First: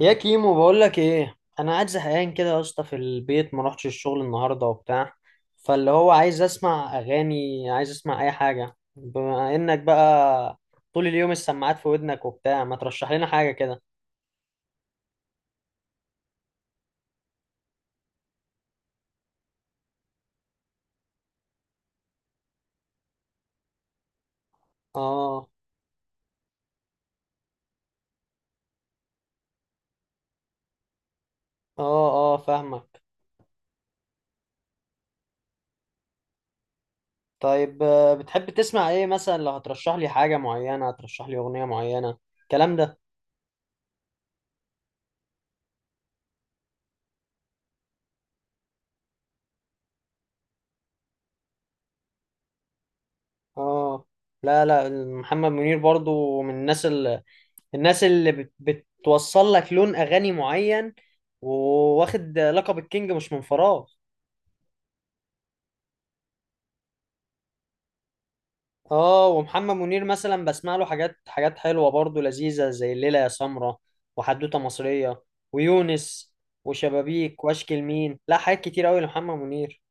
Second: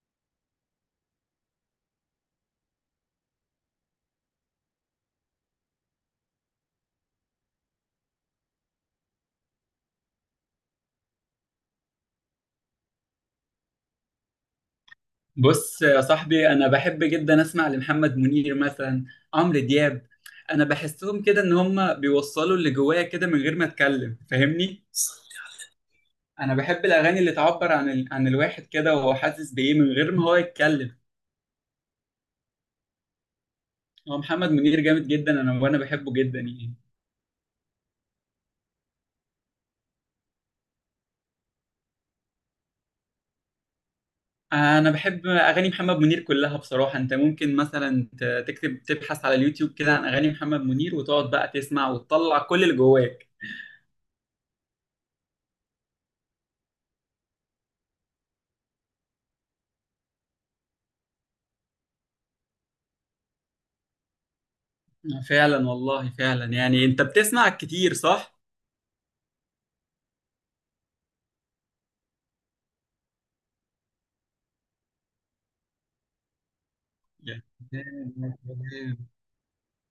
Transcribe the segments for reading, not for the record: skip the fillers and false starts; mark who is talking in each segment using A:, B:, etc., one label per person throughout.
A: يا كيمو، بقول لك ايه، انا قاعد زهقان كده يا اسطى، في البيت ما روحتش الشغل النهارده وبتاع. فاللي هو عايز اسمع اغاني، عايز اسمع اي حاجه. بما انك بقى طول اليوم السماعات في ودنك وبتاع، ما ترشح لنا حاجه كده.
B: بص يا صاحبي، انا بحب جدا اسمع لمحمد منير مثلا، عمرو دياب. انا بحسهم كده ان هم بيوصلوا اللي جوايا كده من غير ما اتكلم، فاهمني؟
A: اه،
B: انا بحب الاغاني اللي تعبر عن الواحد كده وهو حاسس بايه من غير ما هو يتكلم.
A: اه، اه، فاهمك.
B: هو محمد منير جامد جدا، وانا بحبه جدا يعني.
A: طيب، بتحب تسمع ايه مثلا؟ لو هترشح لي حاجه معينه، هترشح لي اغنيه معينه الكلام ده.
B: انا بحب اغاني محمد منير كلها بصراحة. انت ممكن مثلا تكتب تبحث على اليوتيوب كده عن اغاني محمد منير وتقعد بقى تسمع وتطلع كل اللي جواك.
A: اه، لا، لا، محمد منير برضو من الناس، الناس اللي بتوصل لك لون اغاني معين. وواخد لقب الكينج مش من فراغ.
B: فعلا والله فعلا، يعني انت بتسمع كتير، صح؟
A: اه، ومحمد منير مثلا بسمع له حاجات، حاجات حلوه برضو لذيذه، زي الليله يا سمره، وحدوته مصريه، ويونس، وشبابيك، واشكي لمين.
B: يعني-
A: لا، حاجات كتير قوي لمحمد منير.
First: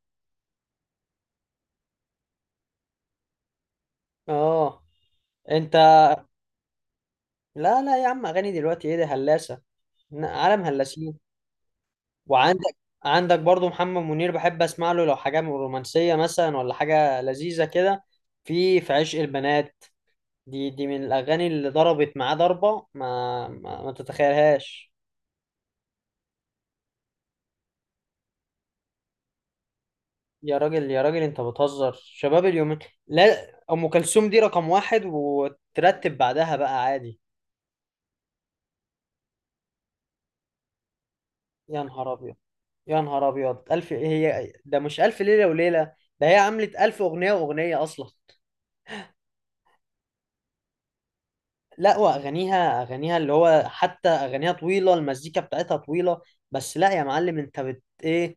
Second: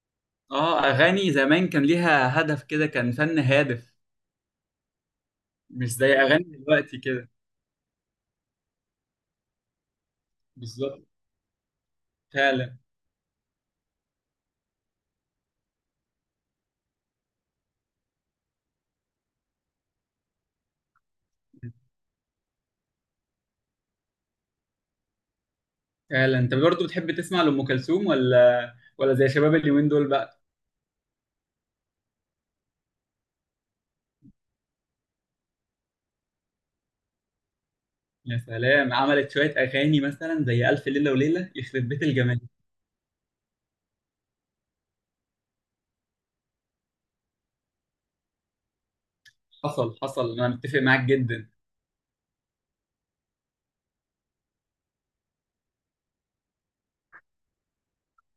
B: اه، اغاني زمان كان ليها هدف كده، كان فن هادف.
A: اه، انت.
B: مش زي اغاني دلوقتي كده.
A: لا، لا يا عم، اغاني دلوقتي ايه ده، هلاسه. عالم
B: بالظبط.
A: هلاسين. وعندك
B: فعلا.
A: عندك برضو محمد منير، بحب اسمع له لو حاجه من رومانسيه مثلا، ولا حاجه لذيذه كده. في عشق البنات، دي من الاغاني اللي ضربت معاه ضربه ما تتخيلهاش.
B: فعلا، انت برضو بتحب تسمع لأم كلثوم ولا زي شباب اليومين دول بقى؟
A: يا راجل، يا راجل، انت بتهزر، شباب اليومين؟ لا، ام كلثوم دي رقم واحد، وترتب بعدها بقى عادي.
B: يا سلام، عملت شوية اغاني مثلا زي ألف ليلة وليلة،
A: يا
B: يخرب بيت
A: نهار ابيض،
B: الجمال.
A: يا نهار ابيض! الف، هي ده مش الف ليله وليله؟ ده هي عملت الف اغنيه واغنيه اصلا.
B: حصل، حصل، انا متفق معاك جدا.
A: لا، واغانيها، اللي هو حتى اغانيها طويله، المزيكا بتاعتها طويله. بس لا يا معلم، انت بت ايه؟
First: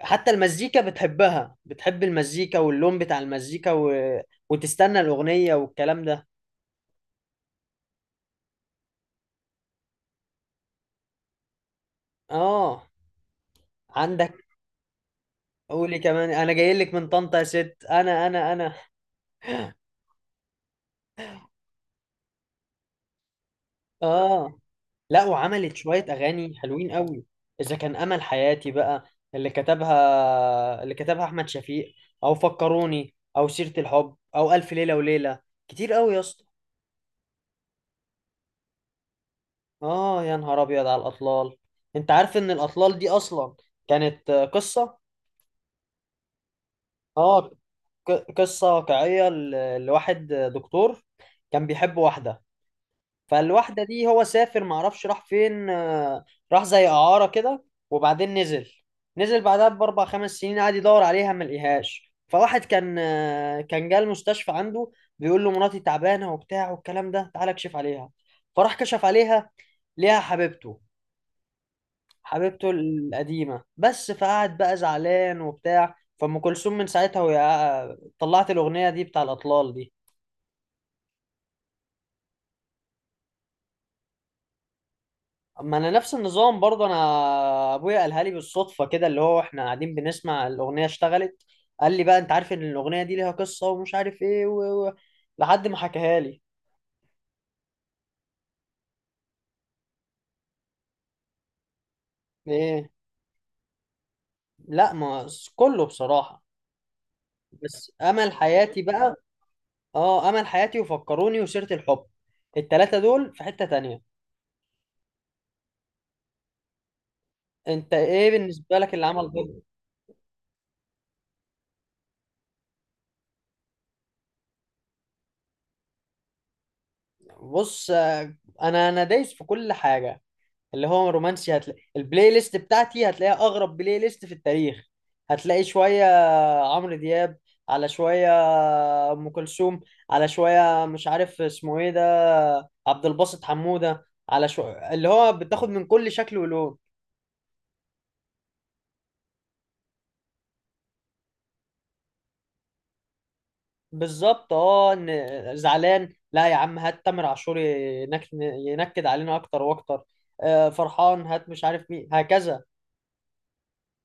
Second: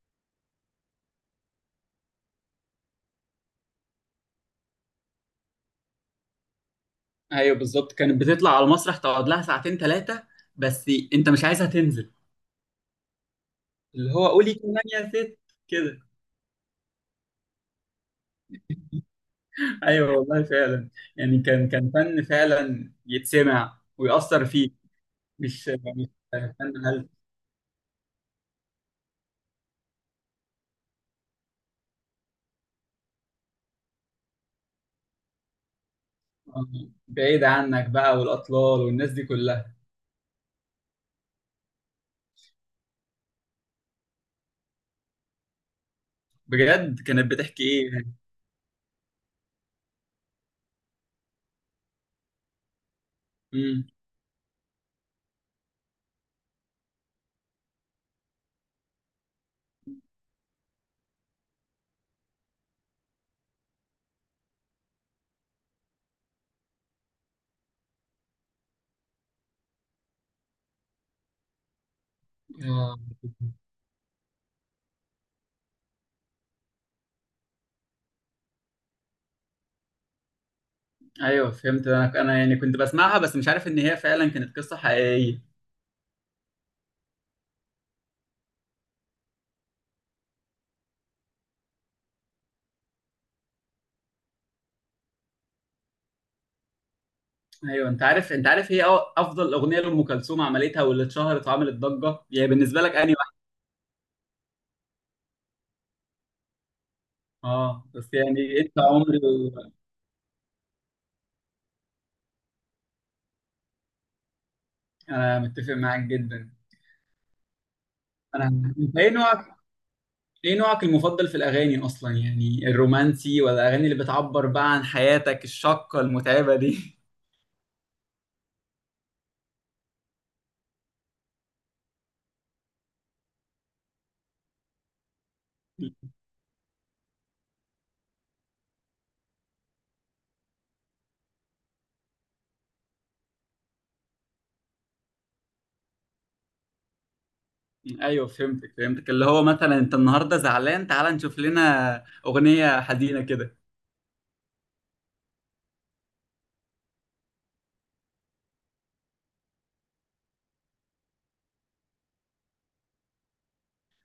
A: حتى المزيكا بتحبها، بتحب المزيكا واللون بتاع المزيكا و... وتستنى الاغنيه والكلام ده.
B: ايوه بالظبط، كانت بتطلع على المسرح تقعد لها ساعتين 3، بس انت مش عايزها تنزل.
A: اه،
B: اللي هو
A: عندك،
B: قولي كمان يا ست
A: قولي
B: كده.
A: كمان انا جاي لك من طنطا يا ست، انا.
B: ايوه والله فعلا، يعني كان فن فعلا يتسمع ويأثر
A: اه،
B: فيك.
A: لا
B: مش
A: وعملت شوية
B: مش
A: أغاني
B: فن.
A: حلوين
B: هل
A: قوي. إذا كان، أمل حياتي بقى، اللي كتبها أحمد شفيق، أو فكروني، أو سيرة الحب، أو ألف ليلة وليلة، كتير قوي يا اسطى.
B: بعيد عنك بقى، والأطلال والناس دي كلها؟
A: آه، يا نهار أبيض على الأطلال! أنت عارف إن الأطلال دي أصلا كانت قصة.
B: بجد كانت
A: آه،
B: بتحكي ايه يعني؟
A: قصة واقعية، لواحد دكتور، كان بيحب واحدة. فالواحدة
B: امم
A: دي هو سافر، معرفش راح فين، راح زي إعارة كده. وبعدين نزل، نزل بعدها بأربع خمس سنين، قعد يدور عليها ما لقيهاش. فواحد كان جه المستشفى عنده، بيقول له مراتي تعبانة وبتاع والكلام ده، تعالى اكشف عليها. فراح كشف عليها، ليها حبيبته
B: آه.
A: القديمة بس. فقعد بقى زعلان وبتاع. فأم كلثوم من ساعتها، وهي طلعت الأغنية دي، بتاع الأطلال دي.
B: ايوه فهمت، انا يعني كنت بسمعها بس مش عارف ان هي فعلا كانت قصة حقيقية.
A: ما انا نفس النظام برضه انا. ابويا قالها لي بالصدفه كده، اللي هو احنا قاعدين بنسمع الاغنيه، اشتغلت. قال لي بقى، انت عارف ان الاغنيه دي ليها قصه، ومش عارف ايه لحد ما حكاها لي.
B: ايوه، انت عارف هي افضل اغنية لأم كلثوم عملتها واللي اتشهرت وعملت ضجة، يعني بالنسبة
A: ايه،
B: لك انهي واحدة؟
A: لا، ما كله بصراحه.
B: اه
A: بس
B: بس
A: امل
B: يعني، انت
A: حياتي بقى.
B: عمري.
A: اه، امل حياتي وفكروني وسيره الحب، التلاته دول في حته تانية.
B: انا متفق معاك جدا.
A: انت ايه
B: انا
A: بالنسبه لك
B: انت
A: اللي
B: ايه
A: عمل
B: نوعك
A: ضجه؟
B: ايه نوعك المفضل في الاغاني، اصلا يعني الرومانسي، ولا الاغاني اللي بتعبر بقى عن حياتك الشاقه المتعبه دي؟
A: بص، انا دايس في كل حاجه. اللي هو رومانسي، هتلاقي البلاي ليست بتاعتي، هتلاقيها اغرب بلاي ليست في التاريخ. هتلاقي شويه عمرو دياب، على شويه ام كلثوم، على شويه مش عارف اسمه ايه ده، عبد الباسط حموده، على شويه، اللي هو بتاخد من كل شكل ولون.
B: ايوه فهمتك، فهمتك. اللي هو مثلا انت النهارده زعلان، تعال نشوف لنا اغنيه حزينه كده.
A: بالظبط، اه، إن زعلان، لا يا عم، هات تامر عاشور ينكد علينا اكتر واكتر. فرحان، هات مش عارف مين هكذا.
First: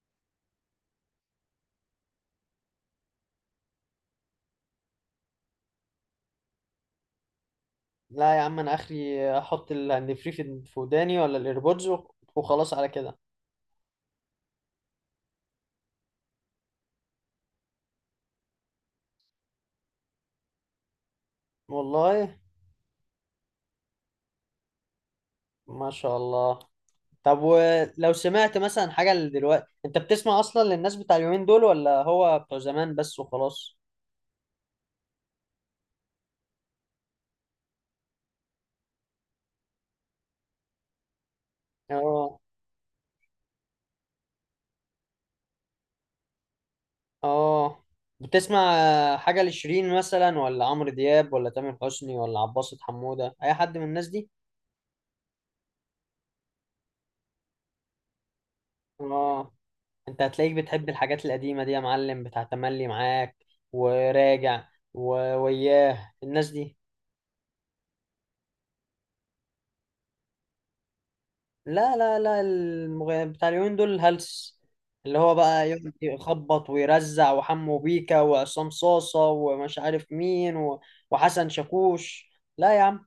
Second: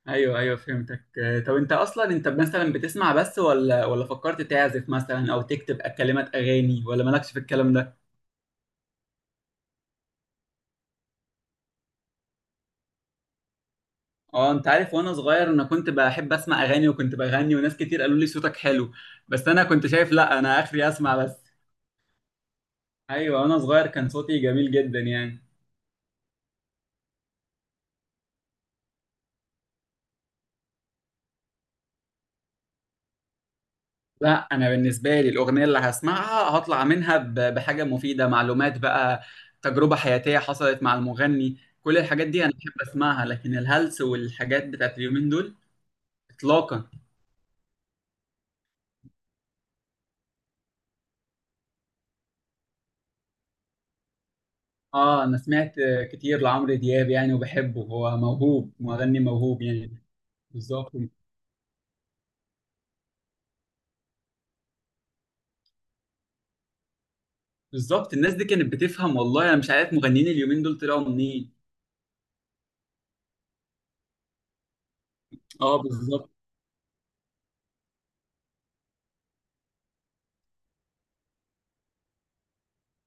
B: ايوه، ايوه، فهمتك. طب انت اصلا مثلا بتسمع بس، ولا فكرت تعزف مثلا او تكتب كلمات اغاني، ولا مالكش في الكلام ده؟
A: لا يا عم، انا اخري احط الهاند فري في وداني ولا الايربودز، وخلاص على كده.
B: اه، انت عارف، وانا صغير انا كنت بحب اسمع اغاني، وكنت بغني وناس كتير قالوا لي صوتك حلو. بس انا كنت شايف لا، انا اخري اسمع بس.
A: والله.
B: ايوه وانا صغير كان صوتي جميل جدا يعني.
A: ما شاء الله. طب ولو سمعت مثلا حاجة دلوقتي، انت بتسمع اصلا للناس بتاع اليومين دول، ولا هو بتوع زمان بس وخلاص؟
B: لا، انا بالنسبه لي الاغنيه اللي هسمعها هطلع منها بحاجه مفيده، معلومات بقى، تجربه حياتيه حصلت مع المغني، كل الحاجات
A: اه،
B: دي انا بحب اسمعها. لكن الهلس والحاجات بتاعت اليومين دول، اطلاقا.
A: اه، بتسمع حاجة لشيرين مثلا، ولا عمرو دياب، ولا تامر حسني، ولا عباسة حمودة، اي حد من الناس دي؟
B: اه، انا سمعت كتير لعمرو دياب يعني، وبحبه، هو موهوب، مغني
A: اه،
B: موهوب يعني.
A: انت هتلاقيك بتحب
B: بالظبط،
A: الحاجات القديمة دي يا معلم، بتاع تملي معاك، وراجع، وياه الناس دي.
B: بالظبط. الناس دي كانت بتفهم، والله انا مش عارف مغنيين اليومين دول طلعوا منين.
A: لا، لا، لا، بتاع اليومين دول الهلس، اللي هو بقى
B: اه،
A: يقعد
B: بالظبط،
A: يخبط ويرزع، وحمو بيكا، وعصام صاصة، ومش عارف مين و... وحسن شاكوش. لا يا عم.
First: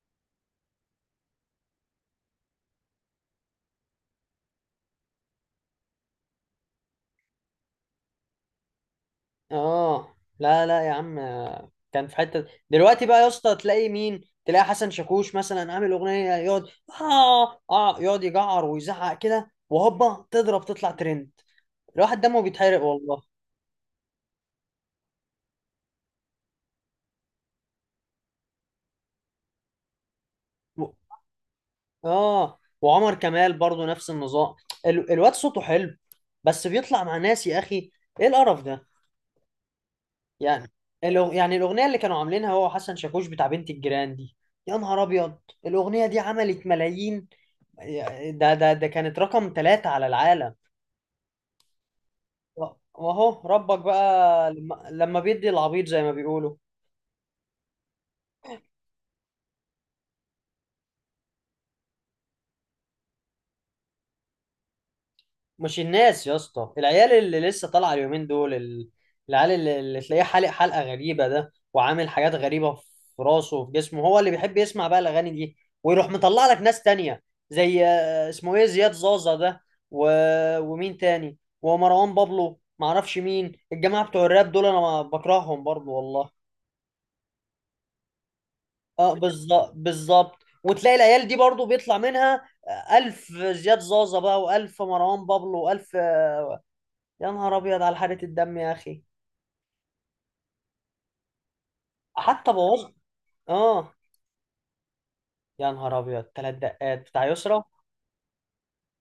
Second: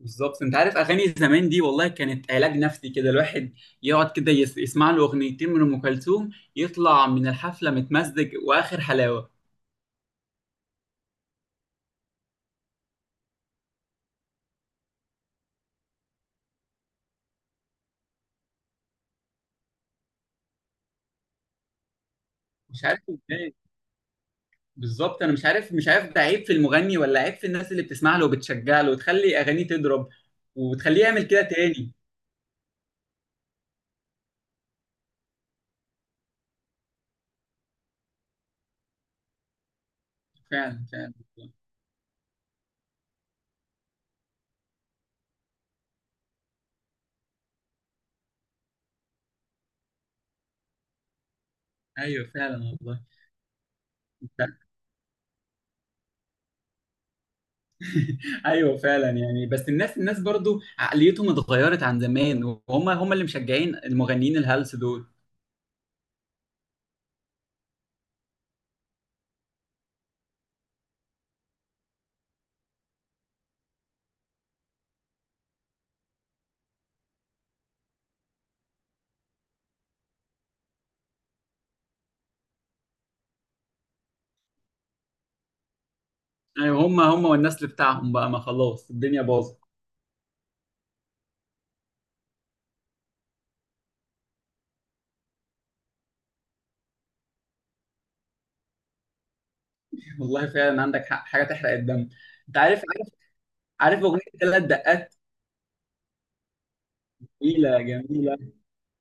B: بالظبط. انت عارف اغاني زمان دي، والله كانت علاج نفسي كده. الواحد يقعد كده يسمع له اغنيتين من ام كلثوم، يطلع من الحفله متمزج واخر حلاوه.
A: اه، لا، لا يا عم، كان في حتة دلوقتي بقى يا اسطى، تلاقي مين، تلاقي حسن شاكوش مثلا عامل اغنية يقعد، اه، اه، يقعد يجعر ويزعق كده، وهوبا تضرب تطلع ترند. الواحد دمه بيتحرق
B: مش عارف
A: والله.
B: ازاي. بالظبط، انا مش عارف ده عيب في المغني ولا عيب في الناس اللي بتسمع له وبتشجع له وتخلي اغانيه تضرب، وتخليه يعمل كده تاني.
A: اه، وعمر كمال برضو نفس النظام. الواد صوته حلو، بس بيطلع مع ناس، يا اخي ايه القرف ده يعني.
B: فعلا، فعلا والله.
A: يعني الاغنيه اللي كانوا عاملينها هو وحسن شاكوش، بتاع بنت الجيران دي. يا نهار ابيض! الاغنيه دي عملت ملايين. ده كانت رقم ثلاثة على العالم.
B: ايوه فعلا
A: و-
B: والله.
A: واهو ربك بقى لما بيدي العبيط زي ما بيقولوا.
B: ايوه فعلا يعني، بس الناس برضو عقليتهم اتغيرت عن زمان، وهم هم اللي مشجعين المغنيين الهلس دول.
A: مش الناس يا اسطى، العيال اللي لسه طالعه اليومين دول، العيال اللي تلاقيه حالق حلقه غريبه ده، وعامل حاجات غريبه في راسه وفي جسمه، هو اللي بيحب يسمع بقى الاغاني دي. ويروح مطلع لك ناس تانية، زي اسمه ايه، زياد زازا ده، و... ومين تاني، ومروان بابلو، معرفش مين الجماعه بتوع الراب دول، انا بكرههم برضو والله.
B: ايوه، هم هم والنسل بتاعهم بقى، ما خلاص
A: اه،
B: الدنيا باظت.
A: بالظبط، بالظبط. وتلاقي العيال دي برضو بيطلع منها، ألف زياد زازا بقى، وألف مروان بابلو، وألف. يا نهار ابيض على حرقة الدم يا اخي!
B: والله فعلا، عندك حق، حاجه تحرق الدم.
A: حتى
B: انت عارف،
A: بوظ.
B: عارف
A: اه،
B: عارف اغنيه ثلاث دقات؟
A: يا نهار ابيض! ثلاث دقات بتاع يسرا،
B: جميله، جميله.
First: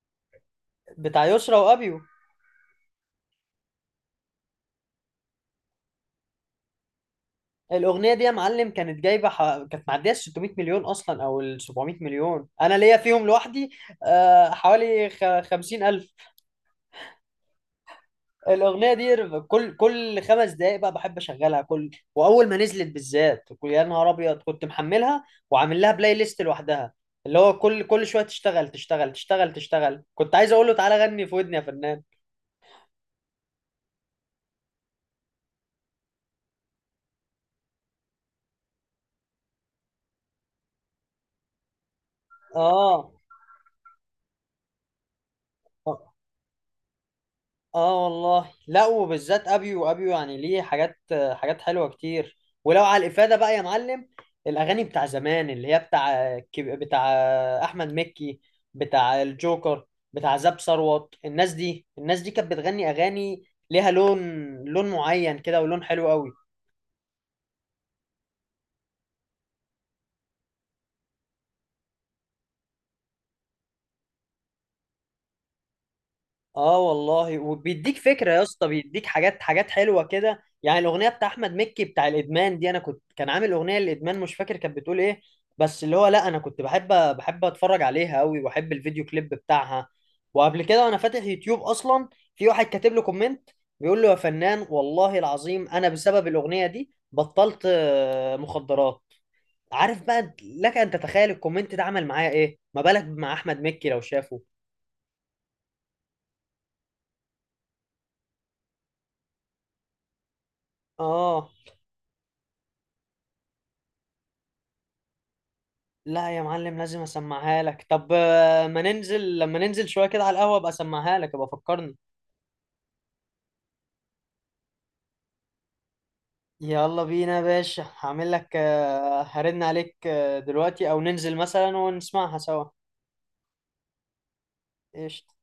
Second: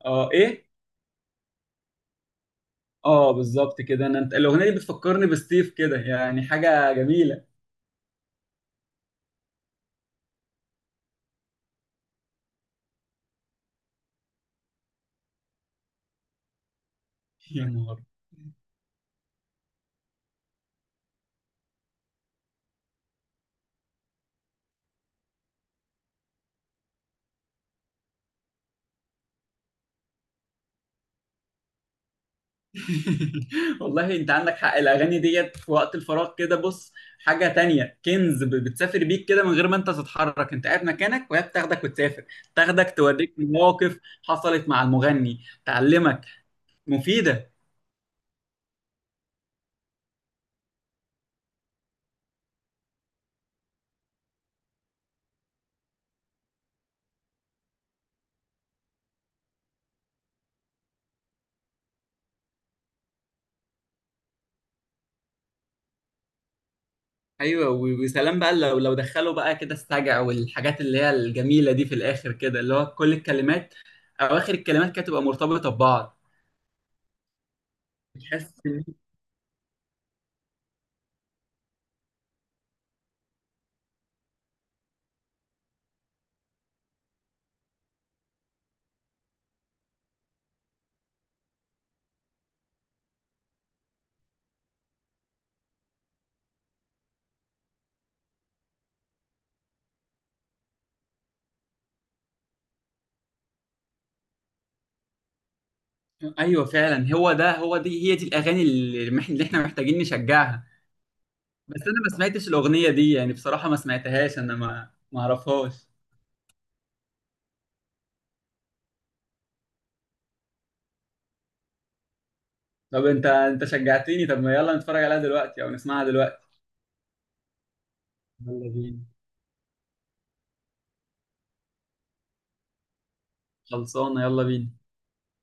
B: اه، ايه؟
A: بتاع يسرا وابيو.
B: اه بالظبط كده. انت الاغنيه دي بتفكرني بستيف كده، يعني حاجه جميله.
A: الاغنيه دي يا معلم، كانت جايبه كانت معديه ال 600 مليون اصلا، او ال 700 مليون. انا ليا فيهم لوحدي حوالي 50 الف.
B: يا نهار.
A: الاغنيه دي، كل خمس دقائق بقى بحب اشغلها كل، واول ما نزلت بالذات يا نهار ابيض، كنت محملها وعامل لها بلاي ليست لوحدها، اللي هو كل شويه تشتغل تشتغل تشتغل تشتغل، كنت عايز اقول له تعالى غني في ودني يا فنان.
B: والله انت عندك حق، الاغاني ديت في وقت الفراغ كده، بص، حاجه تانية كنز، بتسافر بيك كده من غير ما انت تتحرك، انت قاعد مكانك وهي بتاخدك وتسافر، تاخدك
A: اه،
B: توريك مواقف حصلت مع المغني،
A: اه،
B: تعلمك، مفيده.
A: آه والله. لا وبالذات ابيو، يعني ليه حاجات، حاجات حلوه كتير. ولو على الافاده بقى يا معلم، الاغاني بتاع زمان اللي هي بتاع، بتاع احمد مكي، بتاع الجوكر، بتاع زاب ثروت، الناس دي كانت بتغني اغاني، ليها لون معين كده، ولون حلو قوي.
B: ايوه، وسلام بقى لو دخلوا بقى كده السجع والحاجات اللي هي الجميله دي في الاخر كده، اللي هو كل الكلمات، اواخر الكلمات كده تبقى مرتبطه ببعض.
A: اه والله، وبيديك فكره يا
B: بتحس
A: اسطى،
B: ان.
A: بيديك حاجات، حاجات حلوه كده يعني، الاغنيه بتاع احمد مكي بتاع الادمان دي، انا كنت، كان عامل اغنيه للادمان، مش فاكر كانت بتقول ايه. بس اللي هو، لا انا كنت بحب اتفرج عليها قوي، واحب الفيديو كليب بتاعها. وقبل كده وانا فاتح يوتيوب اصلا، في واحد كاتب له كومنت، بيقول له يا فنان والله العظيم، انا بسبب الاغنيه دي بطلت مخدرات. عارف بقى لك ان تتخيل الكومنت ده عمل معايا ايه؟ ما بالك مع احمد مكي لو شافه.
B: ايوه فعلا، هو ده هو دي هي دي الاغاني اللي احنا محتاجين نشجعها.
A: اه،
B: بس انا ما سمعتش الاغنيه دي، يعني بصراحه ما سمعتهاش، انا ما اعرفهاش.
A: لا يا معلم، لازم اسمعها لك. طب ما ننزل لما ننزل شويه كده على القهوه، ابقى اسمعها لك، ابقى فكرني.
B: طب انت شجعتني. طب ما يلا نتفرج عليها دلوقتي او نسمعها دلوقتي.
A: يلا بينا يا باشا، هعمل لك
B: يلا بينا.
A: هرن عليك دلوقتي، او ننزل مثلا ونسمعها سوا.
B: خلصانه، يلا بينا.
A: قشطة.